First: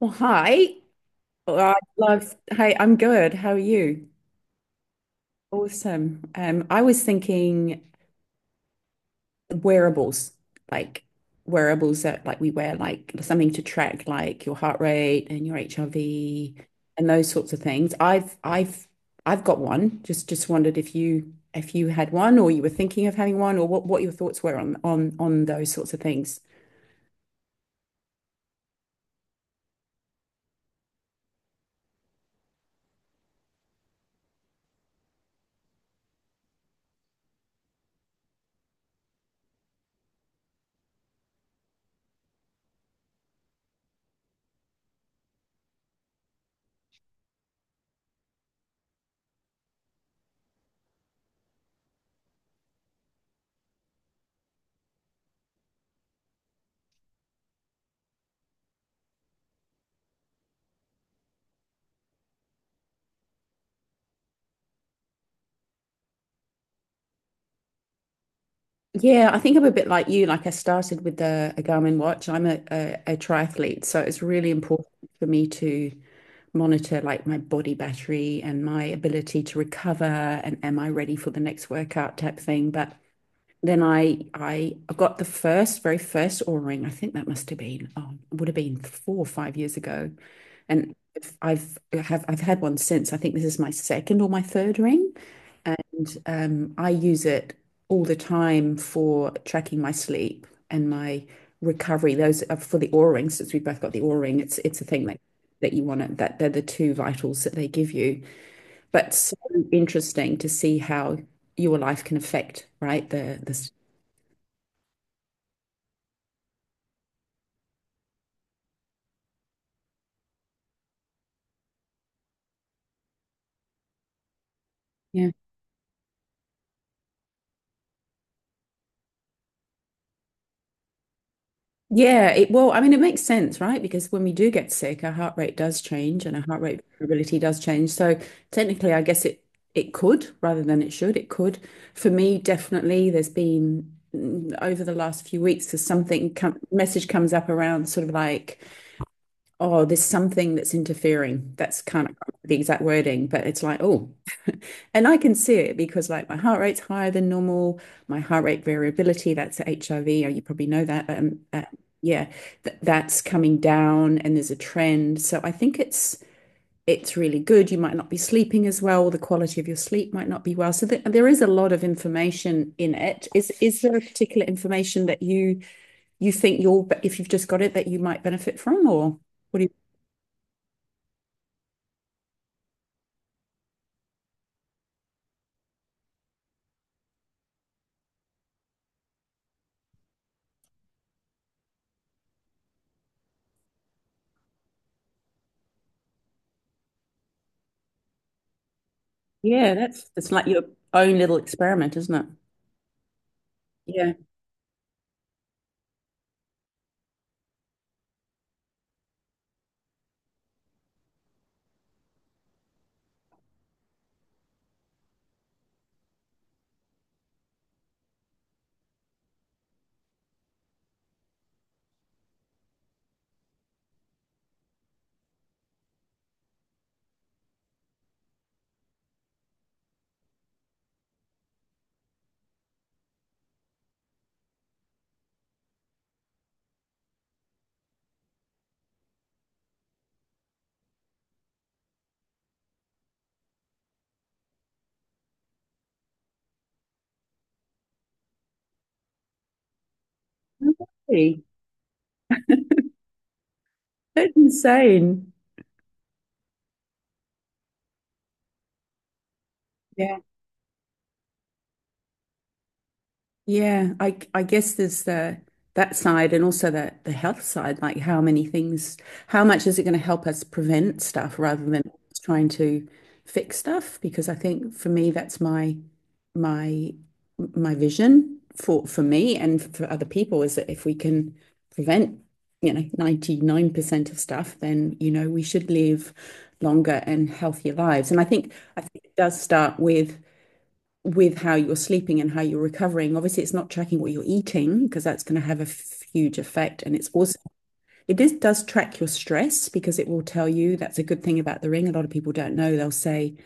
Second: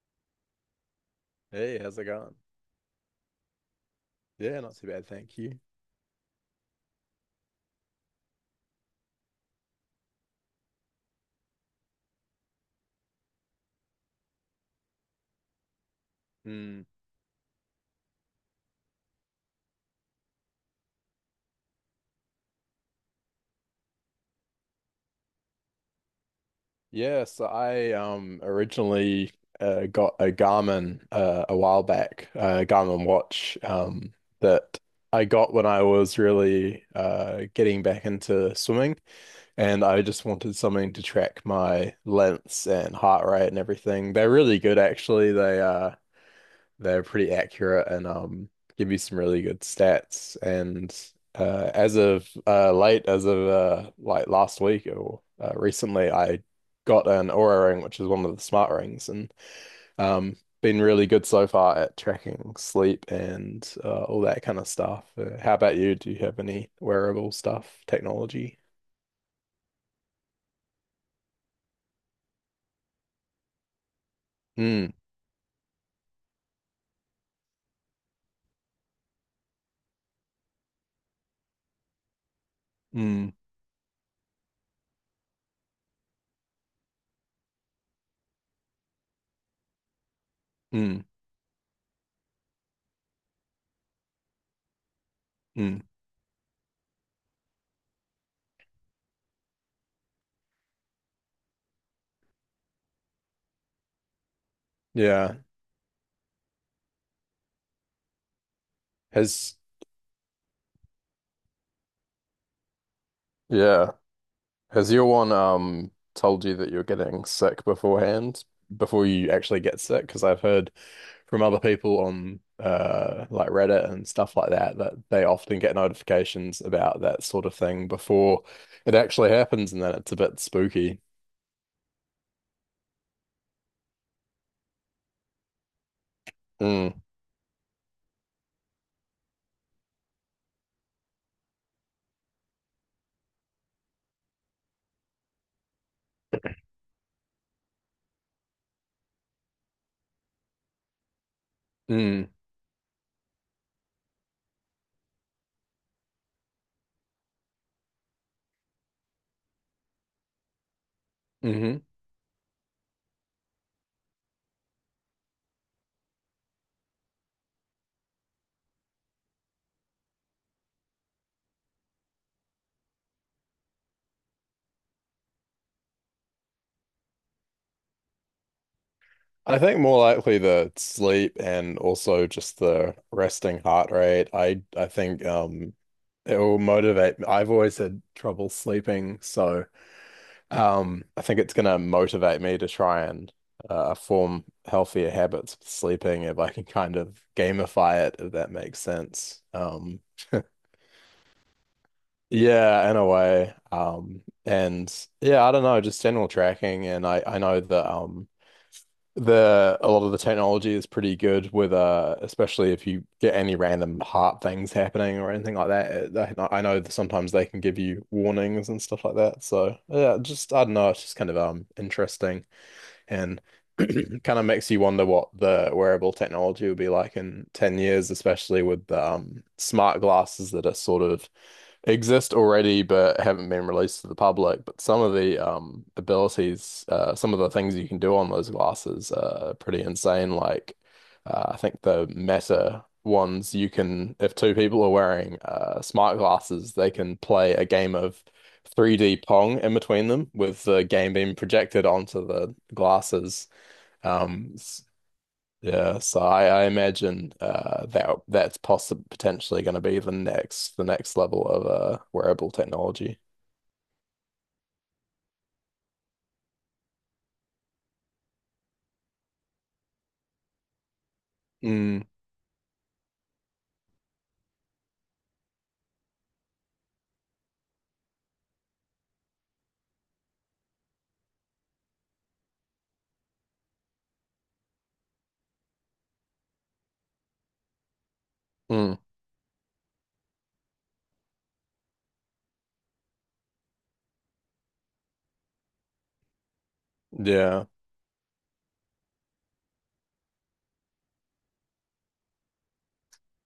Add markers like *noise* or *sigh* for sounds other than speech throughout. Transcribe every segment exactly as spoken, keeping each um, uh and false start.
Well, hi. Well, I Hey, how's it going? love. Hey, I'm good. How are you? Yeah, not too bad, thank you. Awesome. Um, I was thinking wearables, like wearables that like we wear, like something to track, like your heart rate and your H R V Mm. and those sorts of things. I've I've I've got one. Just just wondered if you if you had one or you were thinking of having one or what what your thoughts were on on on those sorts of things. Yeah, so I um originally uh, got a Garmin, uh, a while back, a Garmin watch um that I got when I was really uh getting back into swimming, and I just wanted something to track my lengths and heart rate and everything. They're really good actually. They uh they're pretty accurate and um give you some really good stats. And uh, as of uh, late, as of uh, like last week or uh, recently, I got an Oura ring, which is one of the smart rings, and um been really good so far at tracking sleep and uh, all that kind of stuff. Uh, how about you? Do you have any wearable stuff, technology? Yeah, I think I'm a bit like you. Like I started with a, a Garmin watch. I'm a, a, a triathlete, so it's really important Mm, for me to monitor like my body battery and my ability to recover and am I ready for the next workout type thing. But mm, then I I got the first, very first aura O-ring. I think that must have been, oh, it would have been four or five years ago. And mm, I've I have I've had one since. I think this is my second or my third ring. mm. And um, I use it all the time for tracking my sleep and my recovery. Those are for the aura ring, since we've both got the aura ring. It's it's a thing that Yeah. that you want to that they're the two vitals that they give you. But so Has interesting to see how your life can affect, right? The the yeah. Has your one um told you that you're getting sick beforehand before you actually get sick? Because I've heard from other people on uh like Reddit and stuff like that that they Yeah. often get notifications about that sort of thing before it actually happens, and then it's a bit spooky. Yeah, it well, I mean, it makes sense, right? Because when we do get sick, our heart rate does change and our heart rate Mm, variability does change. So technically, I guess it it could, rather than it should. It could. For me, definitely, there's been, mm, over the last few weeks, there's something come, message comes up around sort of like, oh, there's something that's interfering. That's kind of mm, the exact wording, but it's like, oh, *laughs* and I can see it because like my heart rate's higher than normal, my heart rate variability, that's H I V, oh, you probably know that. Um, uh, hmm. yeah, th that's coming down and there's a trend. So I think it's it's really good. You might not be sleeping as well, the quality of your sleep might not be well. So th there is a lot of information in it. Is is there a particular information that you you think you'll if you've just got it that you might benefit from, or I what do you. think more likely the sleep and also just the resting heart rate. I I think um it will motivate. I've always had trouble sleeping, so. Um, I think it's going to motivate me to try and uh, form healthier habits with sleeping if I can kind of gamify it, if that makes sense. Yeah, Um, that's that's like your own little experiment, isn't it? yeah, in a way. Yeah. Um, and yeah, I don't know, just general tracking. And I, I know that um, the a lot of the technology is pretty good with uh, especially if you get any random heart things happening or anything like that. It, they- I know that sometimes they can give you warnings and stuff like that. So yeah, just I don't know, it's just kind of um interesting. And *clears throat* kind of makes you wonder what the wearable technology will be like in ten years, especially with um, smart glasses that are sort of exist already but haven't been released to the public. But some of the um abilities, uh, some of the things you can do on those glasses are pretty insane. Like uh, I think the Meta ones, you can if two people are wearing uh smart glasses, they can play a game of three D Pong in between them with the No, game being projected onto the glasses. that's Um, insane. yeah, so I, I imagine uh, that that's possibly potentially going to be the Yeah. next the next level of uh, wearable technology. Yeah. I I guess there's the that side and also the the health side, like how many things, how much is it going to help us prevent stuff rather than Mm, trying to fix stuff? Because I think for me that's my my my vision for for me and for other people, is that if we can prevent, you know ninety-nine percent of stuff, then you know we should live longer and healthier lives. And i think i mm, think it does start with with how you're sleeping and how you're recovering. Obviously it's not tracking what you're eating, because that's going to have a huge effect. And it's also, yeah, it is, does track your stress, because it will tell you. That's a good thing about the ring. A lot of people don't know. They'll say,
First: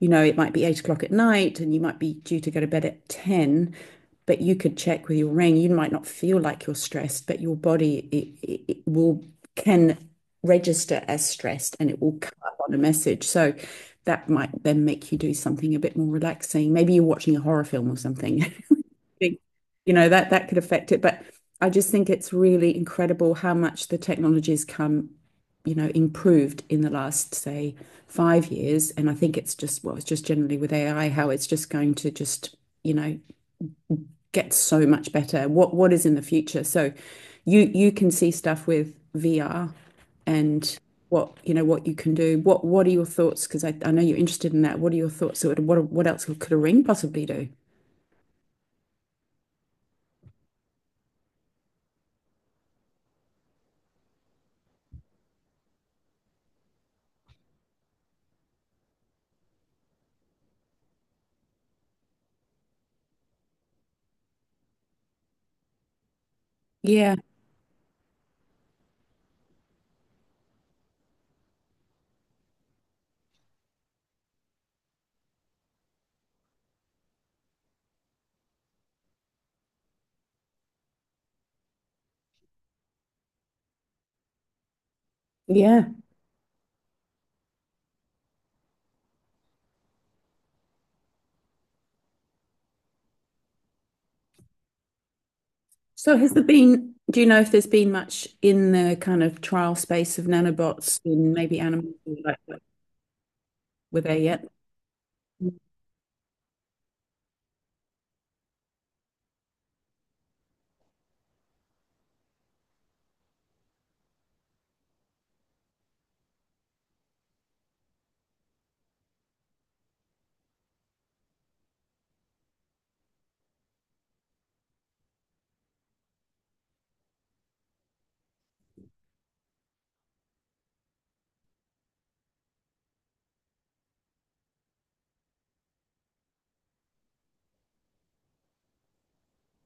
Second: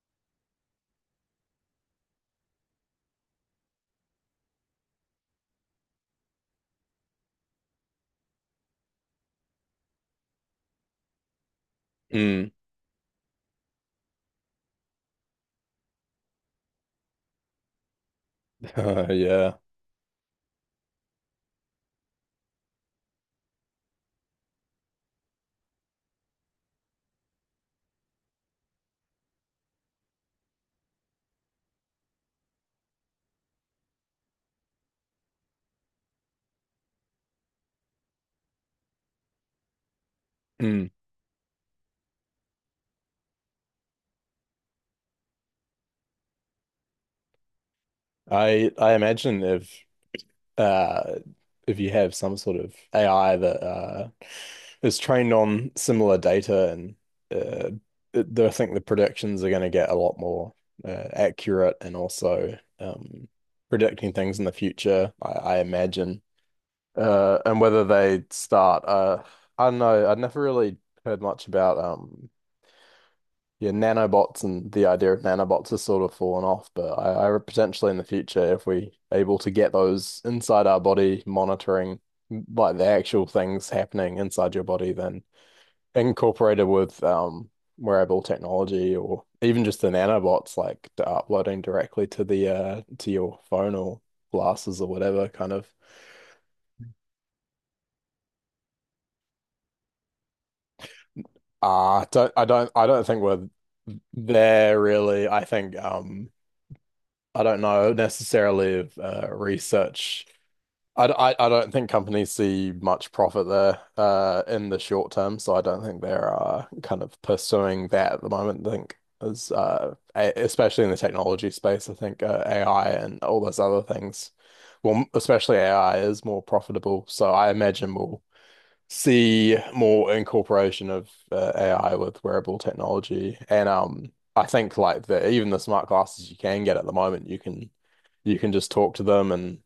you know, it might be eight o'clock at night and you might be due to go to bed at ten, but you could check with your ring. You might not feel like you're stressed, but your body, it, it, it will can register as stressed, and it will come mm, up on a message. So that might then make you do something a bit more relaxing. Maybe you're watching a horror film or something. *laughs* *laughs* Think, yeah. you know, that that could affect it. But I just think it's really incredible how much the technology's come, you know, improved in the last, say, five years. And I think it's just, well, it's just generally with A I, how it's just going to just, you know, get so much better. What what is in the future? So you you can see stuff with V R and Mm. what you know what you can do. What what are your thoughts? Because I, I know you're interested in that. What are your thoughts? So what what else could a ring possibly do? I I imagine if uh, if you have some sort of A I that uh, is trained on similar data and uh, th- th- I think the predictions are going to get a lot more uh, accurate and also um, predicting things in the future, I, I imagine. Yeah. Uh, and whether they start, uh, I don't know. I never really heard much about um, yeah, nanobots, and the idea of nanobots has sort of fallen off. But I, I potentially in the future, if we are able to get those inside our body, monitoring like the actual things happening inside your body, then Yeah. incorporated with um, wearable technology or even just the nanobots, like uploading directly to the uh, to your phone or glasses or whatever, kind of. So has there been, do you know if there's been much in the kind of trial space of nanobots in maybe animals, Uh, I don't, like, I don't I don't think we're were there yet? there really. I think um I don't know necessarily if uh, research. I, d- I, I don't think companies see much profit there uh in the short term, so I don't think they're uh, kind of pursuing that at the moment. I think is uh a- Especially in the technology space, I think uh, A I and all those other things, well, m- especially A I is more profitable. So I imagine we'll see more incorporation of uh, A I with wearable technology. And um, I think like the even the smart glasses you can get at the moment, you can you can just talk to them, and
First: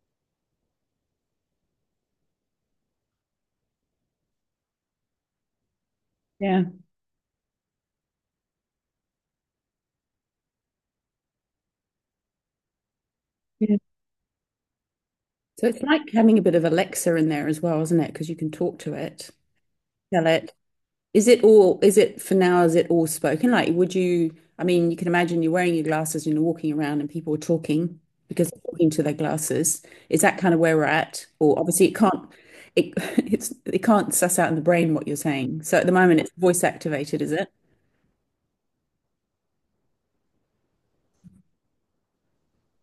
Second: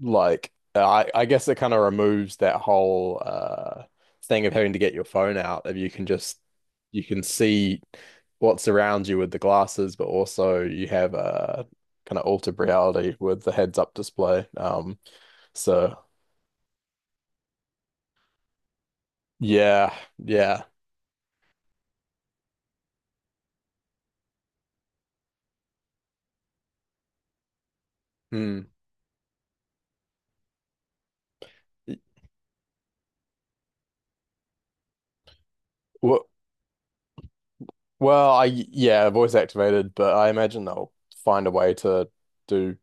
like I I guess it kind of removes that whole uh thing of having to get your phone out. If you can just Yeah. you can see what's around you with the glasses, but also you have a kind of altered reality with the Yeah. heads up display. Um, So it's so like having a bit of Alexa in there as well, isn't it? Because you can talk to it, yeah, tell it. yeah. Is it all, is it for now, is it all spoken? Like, would you, I mean, you can imagine you're wearing your glasses and you're walking around and people are talking because they're Hmm. talking to their glasses. Is that kind of where we're at? Or obviously it can't, it, *laughs* it's, it can't suss out in the brain what you're saying. So at the moment it's voice activated, is it? Well, I yeah, voice activated, but I imagine they'll find a way to do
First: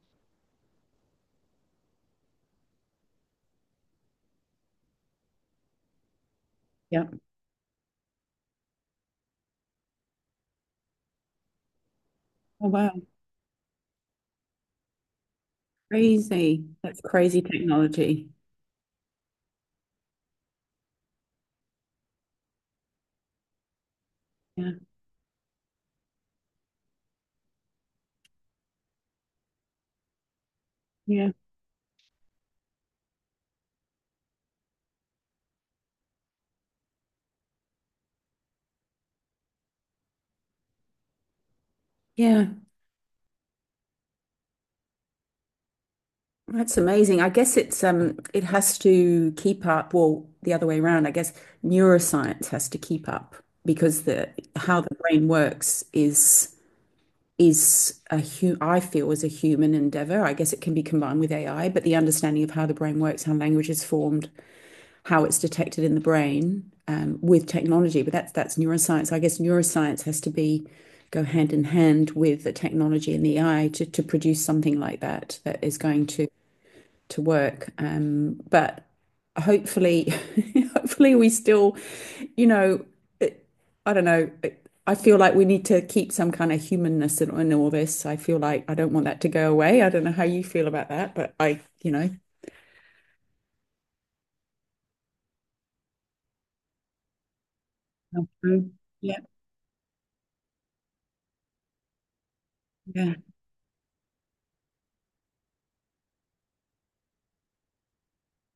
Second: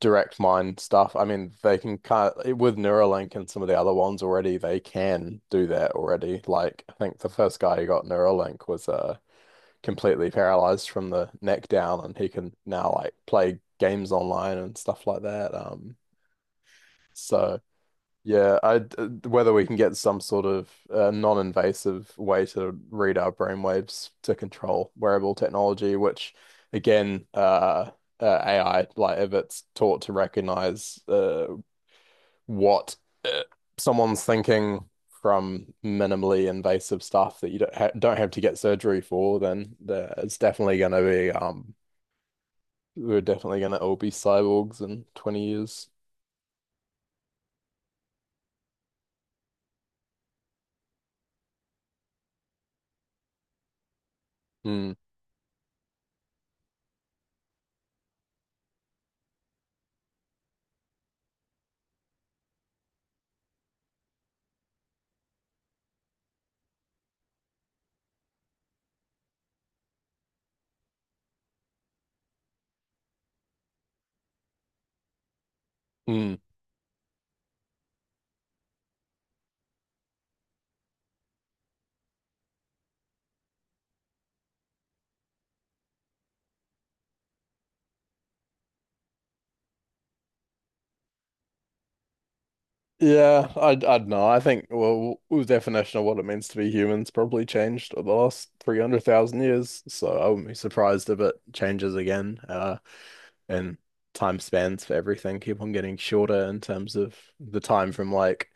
direct mind stuff. I mean, they can kind of with Neuralink and some of the other ones already, they can do that already. Like, I Yeah. think the first guy who got Neuralink was uh completely paralyzed from the neck down, and he can Oh, now wow. like play games online and stuff like that. Um, Crazy. That's crazy so technology. yeah, I uh, whether we can get some sort of uh, non-invasive way to read our brainwaves to Yeah. control wearable technology, which again, uh, uh, A I, like if it's taught to recognize Yeah. uh, what someone's thinking from minimally invasive stuff that you don't ha don't have to get surgery for, then there, it's definitely going to be um, Yeah. we're definitely going to all be cyborgs in twenty years. That's amazing. I guess it's um it has to keep up, well, the other way around. I guess neuroscience has to keep up, because the how the Mm. brain works is is, a hu I feel, is a human endeavor. I guess it can be combined with A I, but the understanding of how the brain works, how language is formed, how it's detected in the brain, um, with technology. But that's that's neuroscience. I guess neuroscience has to be go hand in hand with the technology and the A I to to produce something like that that is going to Mm. to work. Um, but hopefully, *laughs* hopefully we still, you know, it, I don't know. It, I feel like we need to keep some kind of humanness in, in all this. I feel like I don't want that to go away. I don't know how you feel about that, but I, you know, Yeah, I I don't know. I think well, the definition of what it means to be human's probably changed over the last Mm. Yeah, three hundred thousand years, so I wouldn't be surprised if it changes again. Uh, yeah, and time spans for everything keep on getting shorter in terms of the time from like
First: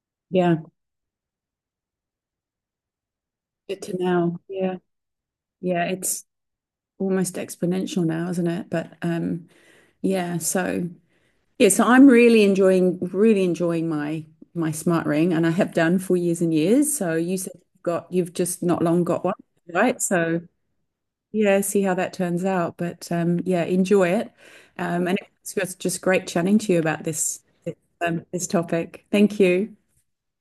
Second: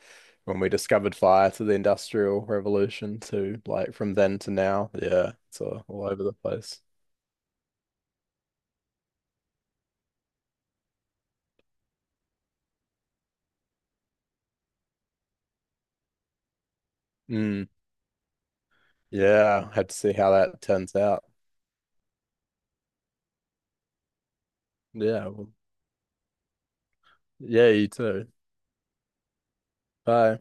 when we yeah. discovered fire to the Industrial Revolution to Good like to from then know. to Yeah, now. Yeah, it's uh, yeah. all over It's the place. almost exponential now, isn't it? But um, yeah. So, yeah, so I'm really enjoying really enjoying my my smart ring, and I have done for years and years. So you said Mm, you've got you've just not long got one, yeah, have to right? see how So that turns out. yeah, see how that turns out. But um, yeah, enjoy it. Um, and Yeah, well, it's just just great chatting to you about this yeah, this, you um, too. this topic. Thank you. Bye.